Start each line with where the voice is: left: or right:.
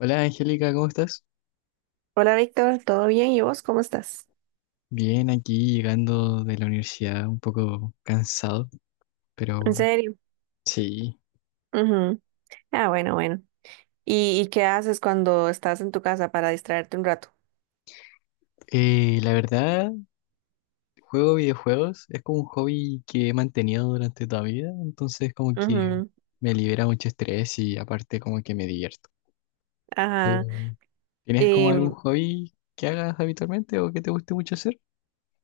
left: Hola Angélica, ¿cómo estás?
right: Hola Víctor, ¿todo bien? ¿Y vos cómo estás?
left: Bien, aquí llegando de la universidad, un poco cansado,
right: ¿En
left: pero
right: serio?
left: sí.
right: Ujú. Ah, bueno, bueno. ¿Y qué haces cuando estás en tu casa para distraerte un rato?
left: La verdad, juego videojuegos, es como un hobby que he mantenido durante toda mi vida, entonces como que
right: Ujú.
left: me libera mucho estrés y aparte como que me divierto.
right: Ajá.
left: Mm. ¿Tienes como algún
right: Em,
left: hobby que hagas habitualmente o que te guste mucho hacer?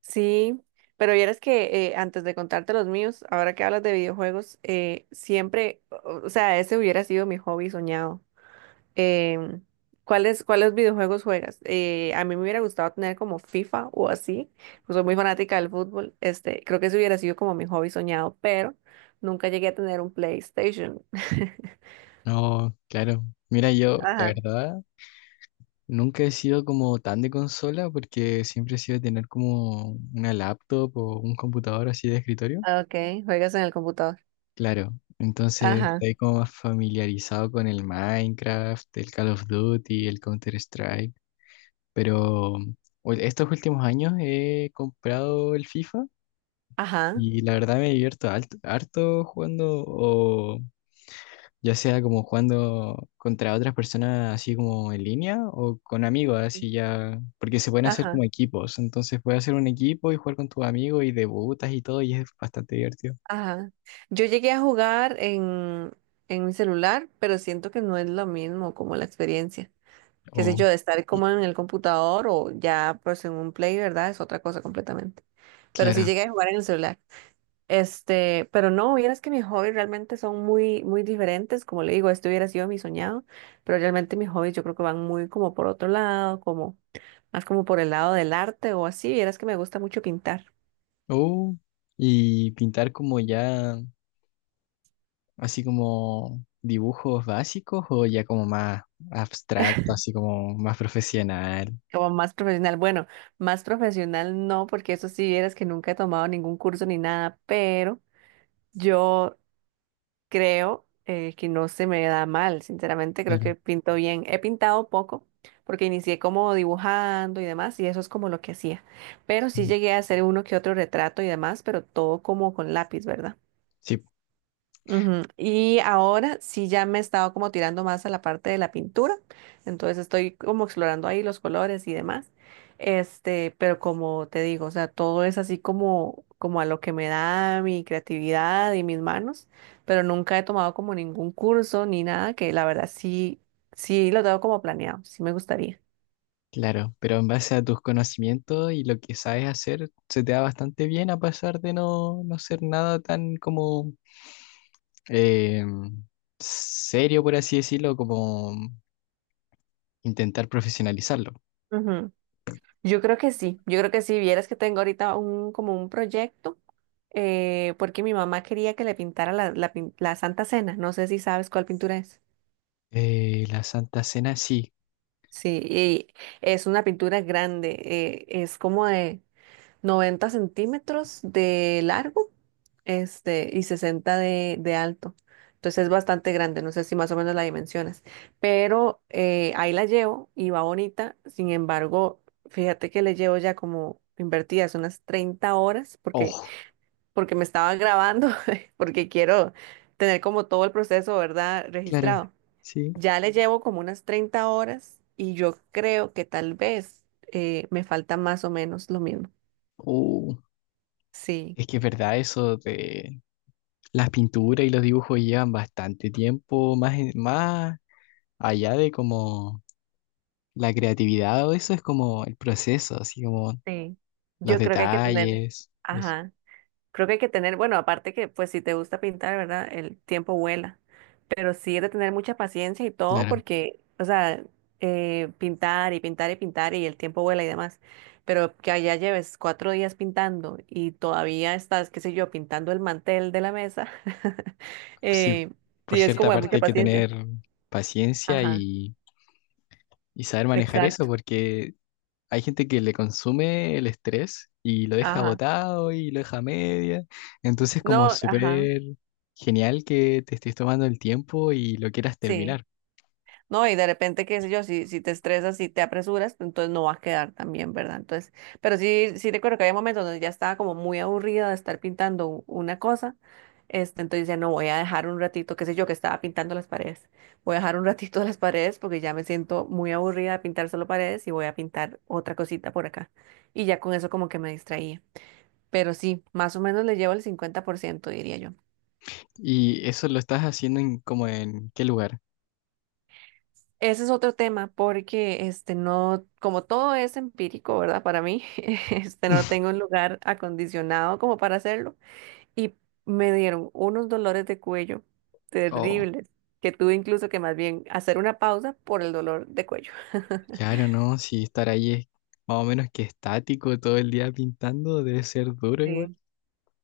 right: sí, pero vieras que antes de contarte los míos, ahora que hablas de videojuegos, siempre, o sea, ese hubiera sido mi hobby soñado. Em, ¿Cuáles videojuegos juegas? A mí me hubiera gustado tener como FIFA o así, pues soy muy fanática del fútbol, este, creo que eso hubiera sido como mi hobby soñado, pero nunca llegué a tener un PlayStation.
left: No, claro. Mira, yo, la
right: Ajá,
left: verdad, nunca he sido como tan de consola porque siempre he sido de tener como una laptop o un computador así de escritorio.
right: okay, juegas en el computador.
left: Claro, entonces
right: Ajá,
left: estoy como más familiarizado con el Minecraft, el Call of Duty, el Counter-Strike, pero estos últimos años he comprado el FIFA
right: ajá,
left: y la verdad me divierto harto jugando, ya sea como jugando contra otras personas así como en línea o con amigos, así ya, porque se pueden hacer
right: ajá,
left: como equipos, entonces puedes hacer un equipo y jugar con tus amigos y debutas y todo y es bastante divertido.
right: ajá. Yo llegué a jugar en mi celular, pero siento que no es lo mismo como la experiencia. Qué sé yo,
left: Oh,
right: de estar como en el computador o ya pues en un play, ¿verdad? Es otra cosa completamente. Pero sí
left: claro.
right: llegué a jugar en el celular. Este, pero no, vieras que mis hobbies realmente son muy, muy diferentes. Como le digo, esto hubiera sido mi soñado, pero realmente mis hobbies yo creo que van muy como por otro lado, como más como por el lado del arte o así. Vieras que me gusta mucho pintar,
left: Oh, y pintar como ya, así como dibujos básicos o ya como más abstracto, así como más profesional.
right: como más profesional. Bueno, más profesional no, porque eso sí, vieras que nunca he tomado ningún curso ni nada, pero yo creo que no se me da mal, sinceramente, creo
left: Claro.
right: que pinto bien. He pintado poco porque inicié como dibujando y demás y eso es como lo que hacía. Pero sí
left: Claro.
right: llegué a hacer uno que otro retrato y demás, pero todo como con lápiz, ¿verdad?
left: Sí.
right: Ujú. Y ahora sí ya me he estado como tirando más a la parte de la pintura, entonces estoy como explorando ahí los colores y demás. Este, pero como te digo, o sea, todo es así como a lo que me da mi creatividad y mis manos, pero nunca he tomado como ningún curso ni nada que la verdad sí lo tengo como planeado, sí me gustaría.
left: Claro, pero en base a tus conocimientos y lo que sabes hacer, se te da bastante bien a pesar de no, no ser nada tan como eh, serio, por así decirlo, como intentar profesionalizarlo.
right: Yo creo que sí, yo creo que sí, vieras que tengo ahorita un, como un proyecto, porque mi mamá quería que le pintara la Santa Cena, no sé si sabes cuál pintura es.
left: La Santa Cena, sí.
right: Sí, y es una pintura grande, es como 90 centímetros de largo, este, y 60 de alto. Entonces es bastante grande, no sé si más o menos la dimensionas, pero ahí la llevo y va bonita. Sin embargo, fíjate que le llevo ya como invertidas unas 30 horas porque,
left: Oh,
right: porque me estaba grabando, porque quiero tener como todo el proceso, ¿verdad?
left: claro,
right: Registrado.
left: sí.
right: Ya le llevo como unas 30 horas y yo creo que tal vez me falta más o menos lo mismo.
left: Uh,
right: Sí.
left: es que es verdad eso de las pinturas y los dibujos llevan bastante tiempo, más, más allá de como la creatividad o eso es como el proceso, así como
right: Sí,
left: los
right: yo creo que hay que tener,
left: detalles. Eso.
right: ajá, creo que hay que tener, bueno, aparte que pues si te gusta pintar, ¿verdad? El tiempo vuela, pero sí es de tener mucha paciencia y todo
left: Claro,
right: porque, o sea, pintar y pintar y pintar y el tiempo vuela y demás, pero que allá lleves 4 días pintando y todavía estás, qué sé yo, pintando el mantel de la mesa,
left: sí,
right: eh,
left: por Estoy
right: sí
left: de
right: es
left: cierta
right: como de
left: parte
right: mucha
left: hay acuerdo. Que
right: paciencia.
left: tener paciencia
right: Ajá,
left: y saber manejar eso,
right: exacto,
left: porque hay gente que le consume el estrés y lo deja
right: ajá,
left: botado y lo deja a media. Entonces, como Ajá.
right: no, ajá,
left: súper genial que te estés tomando el tiempo y lo quieras
right: sí.
left: terminar.
right: ¿No? Y de repente, qué sé yo, si te estresas, si te apresuras, pues entonces no va a quedar tan bien, ¿verdad? Entonces, pero sí, sí recuerdo que había momentos donde ya estaba como muy aburrida de estar pintando una cosa, este, entonces ya no voy a dejar un ratito, qué sé yo, que estaba pintando las paredes, voy a dejar un ratito las paredes porque ya me siento muy aburrida de pintar solo paredes y voy a pintar otra cosita por acá. Y ya con eso como que me distraía. Pero sí, más o menos le llevo el 50% diría yo.
left: ¿Y eso lo estás haciendo en, como en qué lugar?
right: Ese es otro tema porque este no, como todo es empírico, ¿verdad? Para mí, este no tengo un lugar acondicionado como para hacerlo y me dieron unos dolores de cuello
left: Oh,
right: terribles que tuve incluso que más bien hacer una pausa por el dolor de cuello.
left: claro, no, si estar ahí es más o menos que estático todo el día pintando, debe ser duro igual.
right: Sí.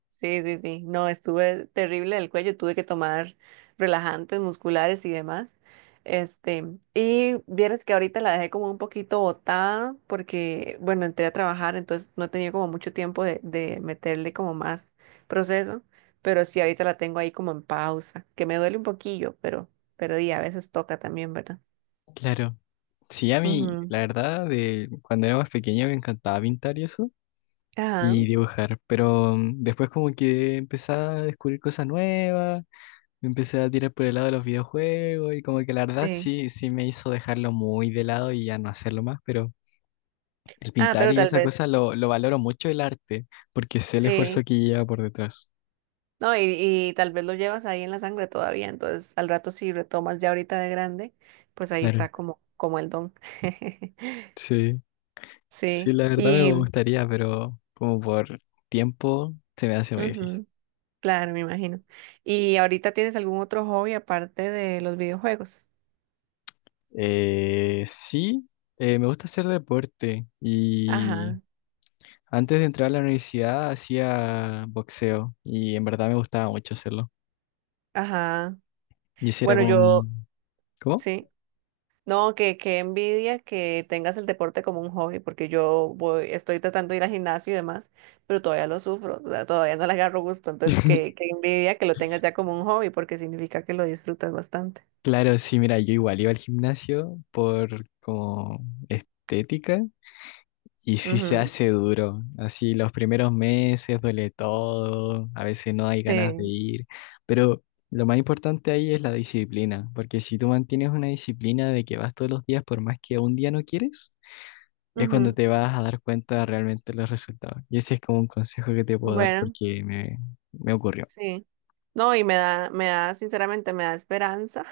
right: Sí, sí, sí. No, estuve terrible del cuello, tuve que tomar relajantes musculares y demás. Este, y vieras que ahorita la dejé como un poquito botada porque, bueno, entré a trabajar, entonces no he tenido como mucho tiempo de meterle como más proceso, pero sí ahorita la tengo ahí como en pausa, que me duele un poquillo, pero di, a veces toca también, ¿verdad?
left: Claro. Sí, a mí,
right: Ujú.
left: la verdad, de cuando era más pequeño me encantaba pintar y eso,
right: Ajá,
left: y dibujar, pero después como que empecé a descubrir cosas nuevas, me empecé a tirar por el lado de los videojuegos y como que la verdad
right: sí.
left: sí, sí me hizo dejarlo muy de lado y ya no hacerlo más, pero el
right: Ah,
left: pintar
right: pero
left: y
right: tal
left: esa cosa
right: vez,
left: entender. Lo valoro mucho el arte, porque sé el esfuerzo Sí,
right: sí.
left: que lleva por detrás.
right: No, y tal vez lo llevas ahí en la sangre todavía, entonces al rato si retomas ya ahorita de grande, pues ahí
left: Claro,
right: está
left: exacto.
right: como el don.
left: Sí, sí,
right: Sí,
left: la verdad me
right: y
left: Sí. gustaría, pero como por tiempo se me hace muy difícil.
right: ujú, claro, me imagino. ¿Y ahorita tienes algún otro hobby aparte de los videojuegos?
left: Sí, me gusta hacer deporte y
right: Ajá,
left: antes de entrar a la universidad hacía boxeo y en verdad me gustaba mucho hacerlo.
right: ajá.
left: Y ese era
right: Bueno,
left: como Bueno, mi...
right: yo,
left: ¿Cómo?
right: sí. No, que envidia que tengas el deporte como un hobby, porque yo voy, estoy tratando de ir al gimnasio y demás, pero todavía lo sufro, o sea, todavía no le agarro gusto, entonces que, que envidia que lo tengas ya como un hobby, porque significa que lo disfrutas bastante.
left: Claro, sí, mira, yo igual iba al gimnasio por como estética. Y sí se
right: Ujú.
left: hace duro, así los primeros meses duele todo, a veces no hay ganas de
right: Sí.
left: ir, pero lo más importante ahí es la disciplina, porque si tú mantienes una disciplina de que vas todos los días por más que un día no quieres, es cuando
right: Ujú.
left: te vas a dar cuenta de realmente los resultados. Y ese es como un consejo que te puedo dar
right: Bueno,
left: porque me ocurrió.
right: sí. No, y sinceramente, me da esperanza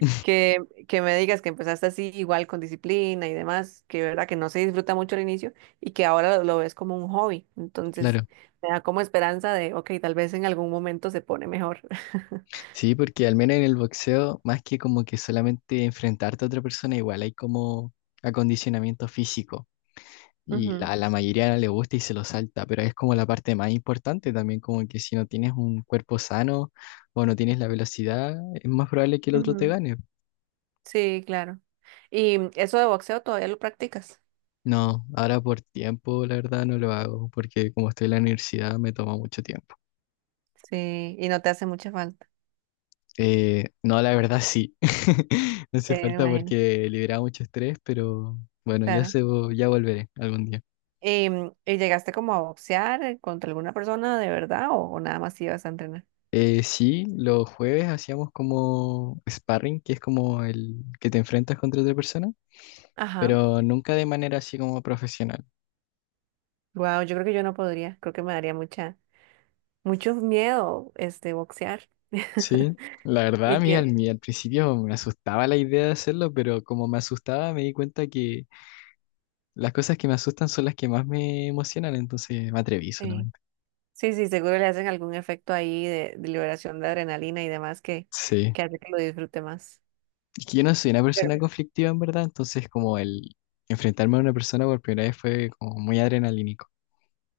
right: que, que me digas que empezaste así igual con disciplina y demás, que verdad que no se disfruta mucho al inicio y que ahora lo ves como un hobby. Entonces,
left: Claro,
right: me da como esperanza de, ok, tal vez en algún momento se pone mejor.
left: sí, porque al menos en el boxeo, más que como que solamente enfrentarte a otra persona, igual hay como acondicionamiento físico. Y a la mayoría no le gusta y se lo salta, pero es como la parte más importante también, como que si no tienes un cuerpo sano o no tienes la velocidad, es más probable que el
right: Ujú,
left: otro
right: ujú.
left: te gane.
right: Sí, claro. ¿Y eso de boxeo todavía lo practicas?
left: No, ahora por tiempo, la verdad no lo hago, porque como estoy en la universidad me toma mucho tiempo.
right: Sí, y no te hace mucha falta.
left: No, la verdad sí. No hace
right: Sí, me
left: falta
right: imagino,
left: porque libera mucho estrés, pero bueno,
right: claro.
left: ya volveré algún día.
right: ¿Y llegaste como a boxear contra alguna persona de verdad o nada más ibas a entrenar?
left: Sí, los jueves hacíamos como sparring, que es como el que te enfrentas contra otra persona.
right: Ajá.
left: Pero nunca de manera así como profesional.
right: Wow, yo creo que yo no podría, creo que me daría mucha... mucho miedo este boxear.
left: ¿Sí? La verdad,
right: Y que
left: mí al principio me asustaba la idea de hacerlo, pero como me asustaba me di cuenta que las cosas que me asustan son las que más me emocionan, entonces me atreví
right: sí,
left: solamente.
right: sí, sí, seguro le hacen algún efecto ahí de liberación de adrenalina y demás
left: Sí.
right: que hace que lo disfrute más.
left: Es que yo no soy una
right: Pero,
left: persona conflictiva en verdad, entonces como el enfrentarme a una persona por primera vez fue como muy adrenalínico.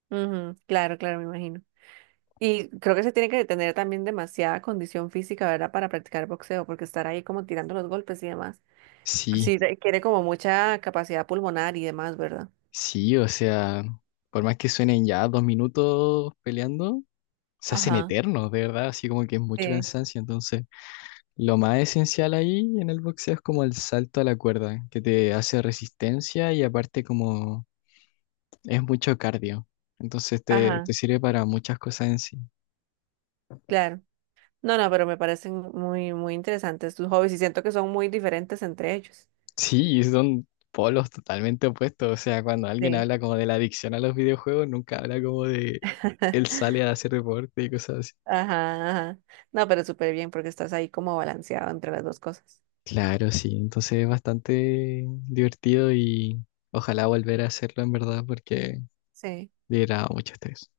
right: ujú, claro, claro, me imagino. Y creo que se tiene que tener también demasiada condición física, ¿verdad? Para practicar boxeo, porque estar ahí como tirando los golpes y demás. Pues
left: Sí,
right: sí, requiere como mucha capacidad pulmonar y demás, ¿verdad?
left: sí, o sea, por más que suenen ya 2 minutos peleando, se hacen
right: Ajá,
left: eternos, de verdad, así como que es mucho
right: sí,
left: cansancio, entonces... Lo más esencial ahí en el boxeo es como el salto a la cuerda, que te hace resistencia y aparte como es mucho cardio. Entonces te,
right: ajá,
left: te sirve para muchas cosas en sí.
right: claro. No, no, pero me parecen muy, muy interesantes tus hobbies y siento que son muy diferentes entre ellos.
left: Sí, y son polos totalmente opuestos. O sea, cuando alguien
right: Sí.
left: habla como de la adicción a los videojuegos, nunca habla como de él sale a hacer deporte y cosas así.
right: Ajá, ajá. No, pero súper bien porque estás ahí como balanceado entre las dos cosas.
left: Claro, sí. Entonces es bastante divertido y ojalá volver a hacerlo en verdad porque
right: Sí.
left: le da mucho estrés.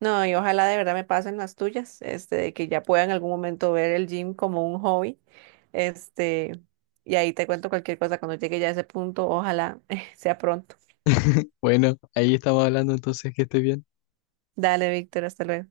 right: No, y ojalá de verdad me pasen las tuyas, este, de que ya pueda en algún momento ver el gym como un hobby. Este, y ahí te cuento cualquier cosa cuando llegue ya a ese punto, ojalá sea pronto.
left: Bueno, ahí estamos hablando entonces que esté bien.
right: Dale, Víctor, hasta luego.